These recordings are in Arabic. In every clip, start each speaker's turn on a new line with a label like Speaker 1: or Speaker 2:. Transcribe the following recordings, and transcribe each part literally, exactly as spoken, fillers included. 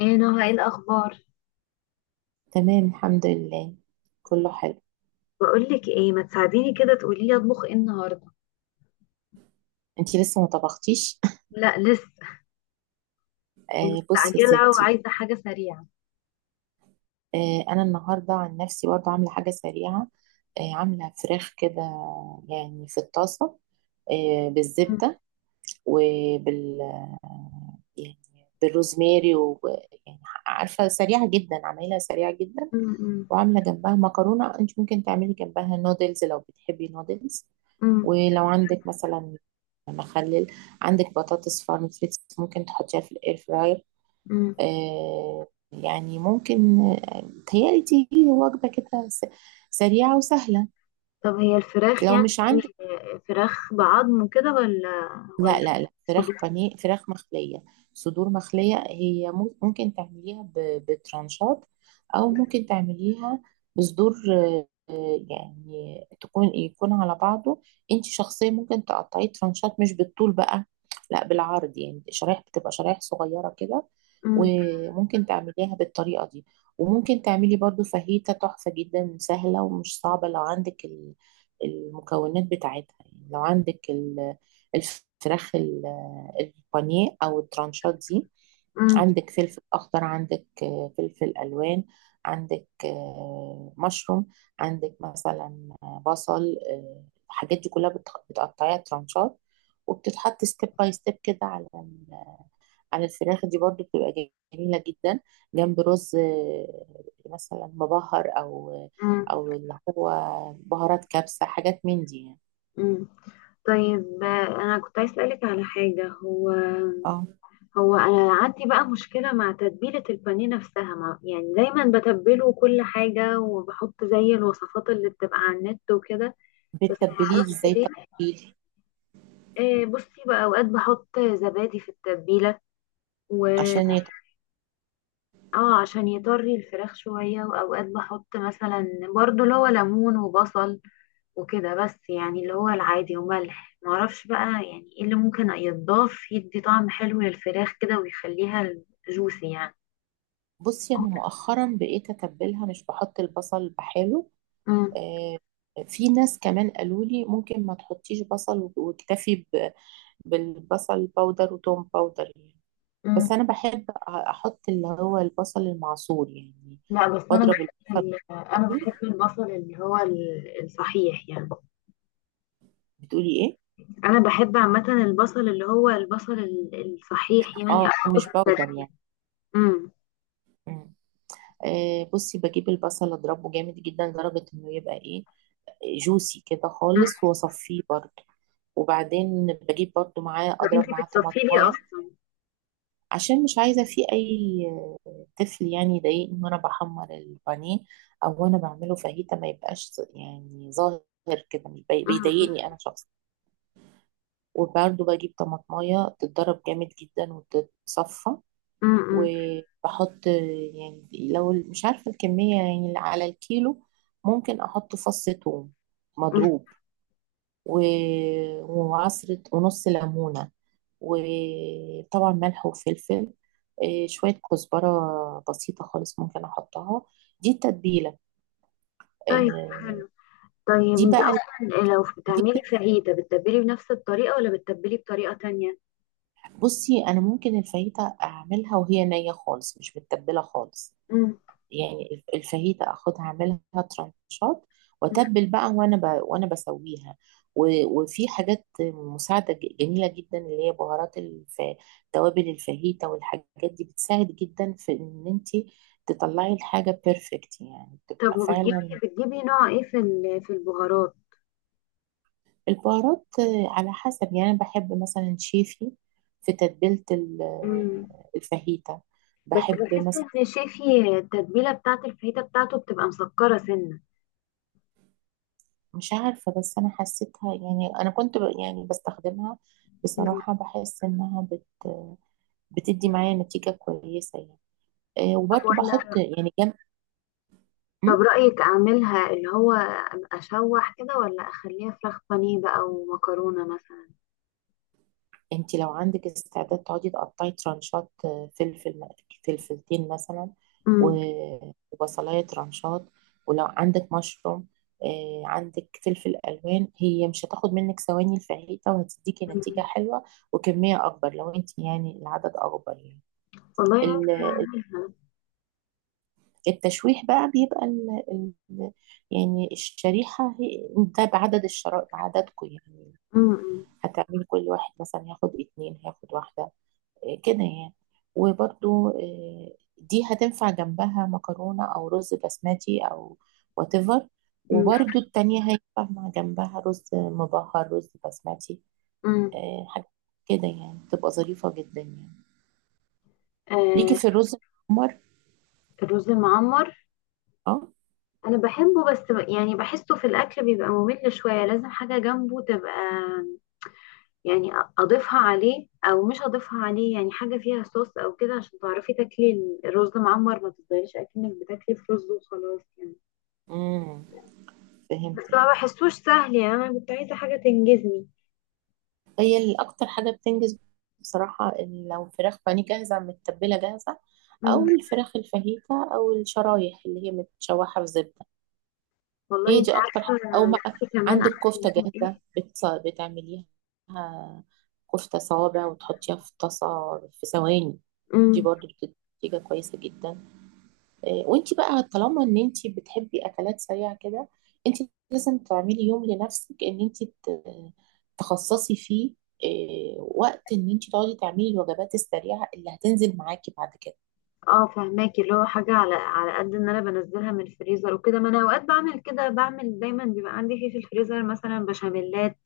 Speaker 1: ايه نهى، ايه الاخبار؟
Speaker 2: تمام، الحمد لله. كله حلو.
Speaker 1: بقولك ايه، ما تساعديني كده تقولي لي اطبخ ايه النهارده؟
Speaker 2: انتي لسه ما طبختيش؟
Speaker 1: لا لسه.
Speaker 2: آه بصي يا
Speaker 1: مستعجله
Speaker 2: ستي.
Speaker 1: وعايزه حاجه سريعه.
Speaker 2: آه، انا النهارده عن نفسي برضه عامله حاجه سريعه. آه، عامله فراخ كده، يعني في الطاسه، آه بالزبده، وبال آه، يعني بالروزماري، ويعني عارفه سريعه جدا، عاملاها سريعه جدا.
Speaker 1: مم. مم.
Speaker 2: وعامله جنبها مكرونه. انت ممكن تعملي جنبها نودلز لو بتحبي نودلز.
Speaker 1: مم.
Speaker 2: ولو عندك مثلا مخلل، عندك بطاطس فارم فريتس، ممكن تحطيها في الاير فراير.
Speaker 1: مم.
Speaker 2: آه يعني ممكن، آه، تهيألي دي وجبة كده س- سريعة وسهلة.
Speaker 1: طب هي الفراخ
Speaker 2: لو
Speaker 1: يعني؟
Speaker 2: مش عندك،
Speaker 1: إيه، فراخ بعظم كده ولا ولا
Speaker 2: لا لا لا، فراخ
Speaker 1: صدور؟
Speaker 2: بانيه، فراخ مخلية، صدور مخلية. هي مو- ممكن تعمليها ب- بترانشات، أو ممكن تعمليها بصدور، آه، آه، يعني تكون، يكون على بعضه. انت شخصيا ممكن تقطعيه ترانشات مش بالطول بقى، لا بالعرض. يعني شرايح، بتبقى شرايح صغيرة كده.
Speaker 1: مم.
Speaker 2: وممكن تعمليها بالطريقة دي. وممكن تعملي برضو فاهيتا تحفة جدا، سهلة ومش صعبة لو عندك ال- المكونات بتاعتها. يعني لو عندك الفراخ، ال- البانيه او الترانشات دي،
Speaker 1: مم.
Speaker 2: عندك فلفل اخضر، عندك آه، فلفل الوان، عندك آه، مشروم، عندك مثلا آه، بصل، آه، الحاجات دي كلها بتخ- بتقطعيها ترانشات، وبتتحط ستيب باي ستيب كده على ال- على الفراخ دي. برضو بتبقى جميله جدا جنب رز، آه، مثلا مبهر، او
Speaker 1: مم.
Speaker 2: او اللي هو بهارات كبسه، حاجات من دي يعني.
Speaker 1: مم. طيب، آه، انا كنت عايز اسالك على حاجه. هو
Speaker 2: اه،
Speaker 1: هو انا عندي بقى مشكله مع تتبيله البانيه نفسها، ما يعني دايما بتبله كل حاجه وبحط زي الوصفات اللي بتبقى على النت وكده، بس ما
Speaker 2: بتتبليه
Speaker 1: اعرفش
Speaker 2: ازاي؟
Speaker 1: ليه.
Speaker 2: تتبيله،
Speaker 1: آه، بصي بقى، اوقات بحط زبادي في التتبيله و
Speaker 2: عشان يت...
Speaker 1: اه عشان يطري الفراخ شويه، واوقات بحط مثلا برضو اللي هو ليمون وبصل وكده، بس يعني اللي هو العادي وملح. ما اعرفش بقى يعني ايه اللي ممكن يتضاف يدي طعم حلو للفراخ كده ويخليها جوسي يعني.
Speaker 2: بصي، انا مؤخرا بقيت اتبلها مش بحط البصل بحاله. آه، في ناس كمان قالوا لي ممكن ما تحطيش بصل واكتفي ب... بالبصل باودر وتوم باودر يعني. بس
Speaker 1: مم.
Speaker 2: انا بحب أ- احط اللي هو البصل المعصور يعني.
Speaker 1: لا بس انا
Speaker 2: بضرب
Speaker 1: بحب
Speaker 2: البصل
Speaker 1: ال- انا
Speaker 2: قوي.
Speaker 1: بحب البصل اللي هو ال- الصحيح يعني.
Speaker 2: بتقولي ايه؟
Speaker 1: انا بحب عامه البصل اللي هو البصل ال- الصحيح يعني
Speaker 2: اه
Speaker 1: احطه في
Speaker 2: مش باودر
Speaker 1: التتبيله.
Speaker 2: يعني.
Speaker 1: امم.
Speaker 2: مم. آه، بصي، بجيب البصل اضربه جامد جدا لدرجة انه يبقى ايه، جوسي كده
Speaker 1: أمم.
Speaker 2: خالص، واصفيه برضه. وبعدين بجيب برضه معاه،
Speaker 1: طب
Speaker 2: اضرب
Speaker 1: انتي
Speaker 2: معاه
Speaker 1: بتصفي لي
Speaker 2: طماطمايه،
Speaker 1: اصلا؟
Speaker 2: عشان مش عايزه فيه اي طفل يعني يضايقني وانا بحمر البانيه او وانا بعمله فاهيتا. ما يبقاش يعني ظاهر كده، مش بي-
Speaker 1: أمم.
Speaker 2: بيضايقني انا شخصيا. وبرضه بجيب طماطمايه تتضرب جامد جدا وتتصفى.
Speaker 1: أمم. أمم.
Speaker 2: وبحط، يعني لو مش عارفه الكميه، يعني على الكيلو، ممكن احط فص ثوم
Speaker 1: أمم.
Speaker 2: مضروب، و- وعصرة ونص ليمونة، وطبعا ملح وفلفل، آه، شوية كزبرة بسيطة خالص ممكن أحطها. دي التتبيلة.
Speaker 1: طيب
Speaker 2: آه،
Speaker 1: حلو. طيب
Speaker 2: دي
Speaker 1: انتي
Speaker 2: بقى ال-
Speaker 1: اصلا لو
Speaker 2: دي
Speaker 1: بتعملي
Speaker 2: بت-
Speaker 1: فاهيتا بتتبلي بنفس الطريقه ولا بتتبلي بطريقه تانية؟
Speaker 2: بصي، أنا ممكن الفايتة أعملها وهي نية خالص، مش متبلة خالص.
Speaker 1: امم.
Speaker 2: يعني الفاهيتا اخدها، اعملها ترانشات،
Speaker 1: أمم.
Speaker 2: واتبل بقى وانا ب... وانا بسويها. و... وفي حاجات مساعده ج- جميله جدا، اللي هي بهارات الف... توابل الفاهيتا. والحاجات دي بتساعد جدا في ان انت تطلعي الحاجه بيرفكت، يعني
Speaker 1: طب
Speaker 2: تبقى
Speaker 1: وبتجيبي
Speaker 2: فعلا.
Speaker 1: بتجيبي نوع ايه في ال- في البهارات؟
Speaker 2: البهارات، آه، على حسب. يعني انا بحب مثلا شيفي في تتبيله ال-
Speaker 1: امم.
Speaker 2: الفاهيتا.
Speaker 1: بس
Speaker 2: بحب
Speaker 1: بحس
Speaker 2: مثلا،
Speaker 1: ان شيفي التتبيله بتاعت الفاهيتا بتاعته بتبقى مسكره سنه.
Speaker 2: مش عارفة، بس أنا حسيتها، يعني أنا كنت ب- يعني بستخدمها،
Speaker 1: مم.
Speaker 2: بصراحة بحس إنها بت- بتدي معايا نتيجة كويسة يعني. آه،
Speaker 1: طب
Speaker 2: وبرضه
Speaker 1: ولا
Speaker 2: بحط يعني جنب. م؟
Speaker 1: طب رايك اعملها اللي هو اشوح كده ولا اخليها فراخ بانيه بقى ومكرونه مثلا؟
Speaker 2: أنت لو عندك استعداد تقعدي تقطعي ترانشات، آه، فلفل م- فلفلتين مثلا،
Speaker 1: امم.
Speaker 2: و- وبصلاية ترانشات، ولو عندك مشروم، آه، عندك فلفل ألوان، هي مش هتاخد منك ثواني الفاهيتة، وهتديكي نتيجة
Speaker 1: مم.
Speaker 2: حلوة. وكمية أكبر لو أنت يعني العدد أكبر.
Speaker 1: والله ممكن
Speaker 2: يعني
Speaker 1: اعملها.
Speaker 2: التشويح بقى بيبقى ال... ال... يعني الشريحة هي، ده بعدد الشرائح، بعددكم يعني.
Speaker 1: امم.
Speaker 2: هتعمل كل واحد مثلا هياخد اتنين، هياخد واحدة، إيه كده يعني. وبرضو إيه، دي هتنفع جنبها مكرونة أو رز بسمتي أو whatever.
Speaker 1: مم.
Speaker 2: وبرضو التانية هينفع مع جنبها رز مبهر، رز بسمتي.
Speaker 1: امم.
Speaker 2: إيه، حاجة كده يعني تبقى ظريفة جدا يعني. ليكي
Speaker 1: آه.
Speaker 2: في الرز الأحمر.
Speaker 1: الرز المعمر
Speaker 2: اه.
Speaker 1: انا بحبه، بس ب- يعني بحسه في الاكل بيبقى ممل شويه، لازم حاجه جنبه تبقى يعني أ- اضيفها عليه او مش اضيفها عليه، يعني حاجه فيها صوص او كده عشان تعرفي تاكلي الرز معمر ما تفضليش اكنك بتاكلي في رز وخلاص يعني.
Speaker 2: امم،
Speaker 1: بس
Speaker 2: فهمتك.
Speaker 1: ما بحسوش سهل. يعني انا كنت عايزه حاجه تنجزني.
Speaker 2: هي اللي اكتر حاجه بتنجز بصراحه، إن لو فراخ بانيه جاهزه، متبله جاهزه،
Speaker 1: امم.
Speaker 2: او الفراخ الفاهيتا، او الشرايح اللي هي متشوحه في زبده.
Speaker 1: والله
Speaker 2: هي
Speaker 1: انت
Speaker 2: دي اكتر حاجة.
Speaker 1: عارفه،
Speaker 2: او ما
Speaker 1: نفسي كمان اعمل
Speaker 2: عندك كفته
Speaker 1: لهم
Speaker 2: جاهزه،
Speaker 1: ايه.
Speaker 2: بتص... بتعمليها كفته صوابع وتحطيها في طاسه في ثواني. دي
Speaker 1: امم.
Speaker 2: برضو بتدي نتيجه كويسه جدا. آه، وانت بقى طالما ان انت بتحبي اكلات سريعه كده، انت لازم تعملي يوم لنفسك ان انت ت- تخصصي فيه، آه، وقت ان انت تقعدي تعملي الوجبات السريعه اللي هتنزل معاكي بعد
Speaker 1: اه فهماكي، اللي هو حاجه على على قد ان انا بنزلها من الفريزر وكده. ما انا اوقات بعمل كده، بعمل دايما بيبقى عندي في في الفريزر مثلا بشاميلات،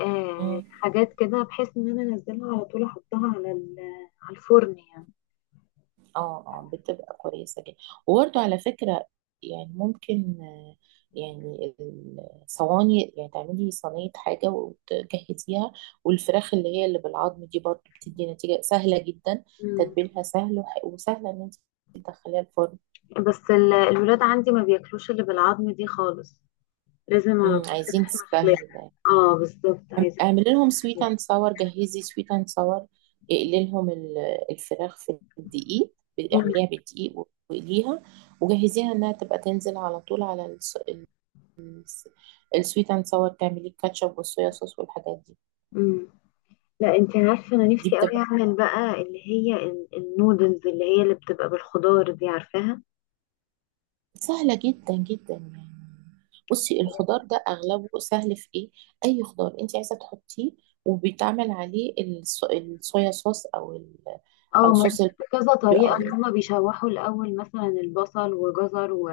Speaker 1: آه،
Speaker 2: كده.
Speaker 1: حاجات كده بحيث ان انا انزلها على طول احطها على ال- على الفرن يعني.
Speaker 2: اه اه، بتبقى كويسة جدا. وبرده على فكرة، يعني ممكن، آه، يعني الصواني، يعني تعملي صينية حاجة وتجهزيها. والفراخ اللي هي اللي بالعظم دي برضه بتدي نتيجة سهلة جدا،
Speaker 1: مم.
Speaker 2: تتبيلها سهل وح- وسهلة ان انت تدخليها الفرن.
Speaker 1: بس ال- الولاد عندي ما بياكلوش اللي بالعظم دي خالص، لازم على
Speaker 2: امم،
Speaker 1: طول في
Speaker 2: عايزين
Speaker 1: لحمة
Speaker 2: سهل
Speaker 1: خلاف.
Speaker 2: ده.
Speaker 1: اه بالظبط،
Speaker 2: اعم-
Speaker 1: عايزة
Speaker 2: اعملي لهم سويت
Speaker 1: خلاف.
Speaker 2: اند ساور، جهزي سويت اند ساور. اقلي لهم ال- الفراخ في الدقيق،
Speaker 1: مم.
Speaker 2: اعمليها بالدقيق واقليها، وجهزيها انها تبقى تنزل على طول على الس- السويت اند ساور، تعمليه الكاتشب والصويا صوص والحاجات دي.
Speaker 1: مم. لا انت عارفة، انا
Speaker 2: دي
Speaker 1: نفسي قوي
Speaker 2: بتبقى
Speaker 1: اعمل بقى اللي هي ال- النودلز اللي هي اللي بتبقى بالخضار دي، عارفاها؟
Speaker 2: سهلة جدا جدا يعني. بصي، الخضار ده اغلبه سهل في ايه. اي خضار انت عايزة تحطيه، وبيتعمل عليه الص- الصويا صوص، او ال... او
Speaker 1: اه ما أنا
Speaker 2: صوص
Speaker 1: شفت
Speaker 2: الباربيكيو،
Speaker 1: كذا طريقة ان
Speaker 2: او
Speaker 1: هما بيشوحوا الاول مثلا البصل وجزر و...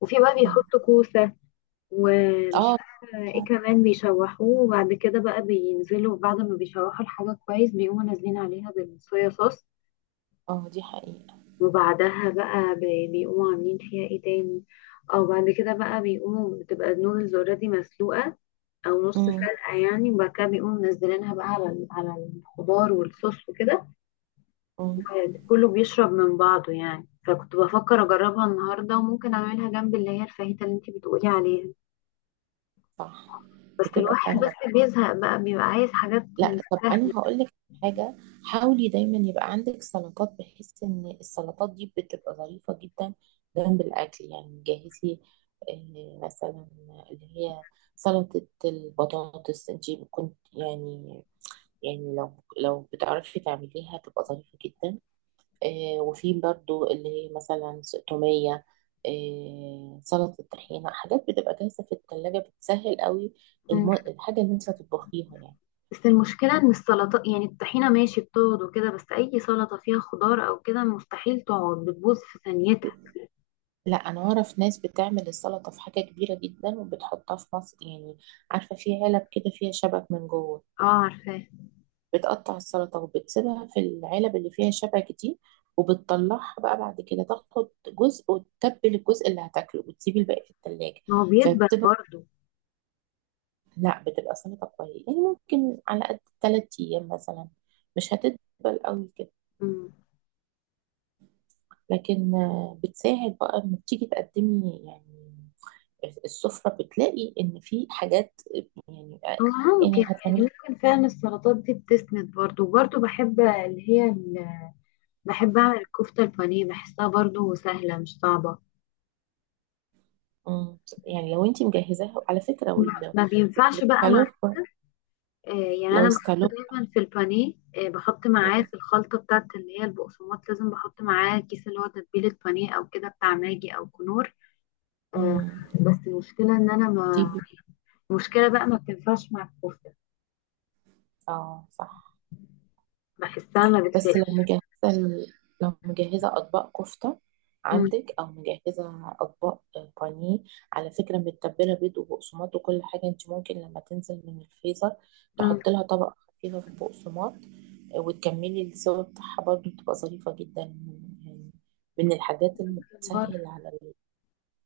Speaker 1: وفي بقى
Speaker 2: مم.
Speaker 1: بيحطوا كوسة ومش
Speaker 2: اه
Speaker 1: فاكرة ايه كمان بيشوحوه، وبعد كده بقى بينزلوا بعد ما بيشوحوا الحاجة كويس بيقوموا نازلين عليها بالصويا صوص.
Speaker 2: اه، دي حقيقة.
Speaker 1: وبعدها بقى بي- بيقوموا عاملين فيها ايه تاني. او بعد كده بقى بيقوموا بتبقى النودلز اوريدي مسلوقة او نص
Speaker 2: مم.
Speaker 1: سلقة يعني، وبعد كده بيقوموا منزلينها بقى على ال- على الخضار والصوص وكده،
Speaker 2: مم.
Speaker 1: كله بيشرب من بعضه يعني. فكنت بفكر اجربها النهاردة وممكن اعملها جنب اللي هي الفاهيتا اللي انتي بتقولي عليها.
Speaker 2: صح.
Speaker 1: بس
Speaker 2: بتبقى
Speaker 1: الواحد
Speaker 2: سهلة.
Speaker 1: بس بيزهق بقى بيبقى عايز حاجات من
Speaker 2: لا طب
Speaker 1: السهل.
Speaker 2: انا هقول لك حاجه، حاولي دايما يبقى عندك سلطات، بحيث ان السلطات دي بتبقى ظريفه جدا جنب الاكل. يعني جهزي، آه، مثلا، اللي هي سلطه البطاطس، انت كنت يعني، يعني لو لو بتعرفي تعمليها تبقى ظريفه جدا. آه، وفي برضو اللي هي مثلا س- توميه، آه، سلطه طحينه، حاجات بتبقى جاهزه في الثلاجه، بتسهل قوي الم- الحاجه اللي انت هتطبخيها يعني.
Speaker 1: بس المشكلة ان السلطة يعني الطحينة ماشي بتقعد وكده، بس اي سلطة فيها خضار او كده مستحيل تقعد بتبوظ في ثانيتها.
Speaker 2: لا انا اعرف ناس بتعمل السلطه في حاجه كبيره جدا، وبتحطها في مصر يعني، عارفه في علب كده فيها شبك من جوه،
Speaker 1: اه عارفاه.
Speaker 2: بتقطع السلطه وبتسيبها في العلب اللي فيها شبك دي، وبتطلعها بقى بعد كده، تاخد جزء وتتبل الجزء اللي هتاكله، وتسيبي الباقي في التلاجة.
Speaker 1: ما هو بيدبل
Speaker 2: فبتبقى،
Speaker 1: برضه.
Speaker 2: لا بتبقى سلطه كويسه، يعني ممكن على قد تلات ايام مثلا، مش هتدبل قوي كده.
Speaker 1: مم.
Speaker 2: لكن آه، بتساعد بقى لما بتيجي تقدمي يعني السفرة، بتلاقي ان في حاجات يعني.
Speaker 1: هو ممكن
Speaker 2: يعني
Speaker 1: يعني
Speaker 2: هتعملي.
Speaker 1: ممكن فعلا السلطات دي بتسند برضه، وبرضه بحب اللي هي ال... بحب اعمل الكفتة البانيه بحسها برضه سهلة مش صعبة.
Speaker 2: مم. يعني لو انت مجهزاها على فكرة، وال-
Speaker 1: ما بينفعش بقى مع
Speaker 2: والسكالوب.
Speaker 1: آه يعني انا
Speaker 2: لو
Speaker 1: بحط
Speaker 2: سكالوب.
Speaker 1: دايما في البانيه، آه بحط معاه
Speaker 2: مم.
Speaker 1: في الخلطة بتاعت اللي هي البقسماط، لازم بحط معاه كيس اللي هو تتبيلة بانيه او كده بتاع ماجي او كنور. آه.
Speaker 2: مم.
Speaker 1: بس المشكلة ان انا
Speaker 2: دي
Speaker 1: ما
Speaker 2: بت-
Speaker 1: المشكلة بقى ما بتنفعش مع الكفتة،
Speaker 2: اه صح.
Speaker 1: بحسها ما
Speaker 2: بس لو
Speaker 1: بتلاقيش.
Speaker 2: مجهزة ال- لو مجهزة أطباق كفتة
Speaker 1: مم.
Speaker 2: عندك، أو مجهزة أطباق بانيه على فكرة، متبلة، بيض وبقسماط وكل حاجة، أنت ممكن لما تنزل من الفريزر
Speaker 1: مم.
Speaker 2: تحط لها طبقة خفيفة في البقسماط، آه، وتكملي السوا بتاعها، برضه بتبقى ظريفة جدا يعني، من الحاجات اللي
Speaker 1: بره.
Speaker 2: بتسهل على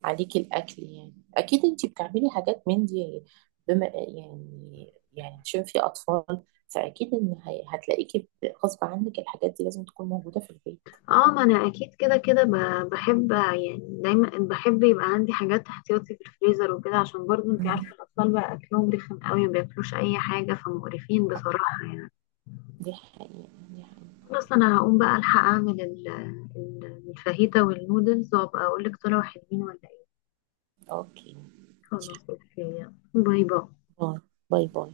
Speaker 2: عليكي الاكل يعني. اكيد انتي بتعملي حاجات من دي، بما يعني يعني عشان في اطفال، فاكيد ان هي- هتلاقيكي ب- غصب عنك الحاجات دي لازم تكون موجوده في البيت.
Speaker 1: اه ما انا اكيد كده كده ب- بحب، يعني دايما بحب يبقى عندي حاجات احتياطي في الفريزر وكده، عشان برضو انت
Speaker 2: مم.
Speaker 1: عارفة الاطفال بقى اكلهم رخم قوي ما بياكلوش اي حاجة، فمقرفين بصراحة يعني.
Speaker 2: دي حقيقه، دي حقيقه.
Speaker 1: خلاص انا هقوم بقى الحق اعمل ال- ال- الفاهيتا والنودلز، وابقى اقول لك طلعوا حلوين ولا ايه.
Speaker 2: اوكي.
Speaker 1: خلاص اوكي. يلا. باي باي.
Speaker 2: باي باي. باي.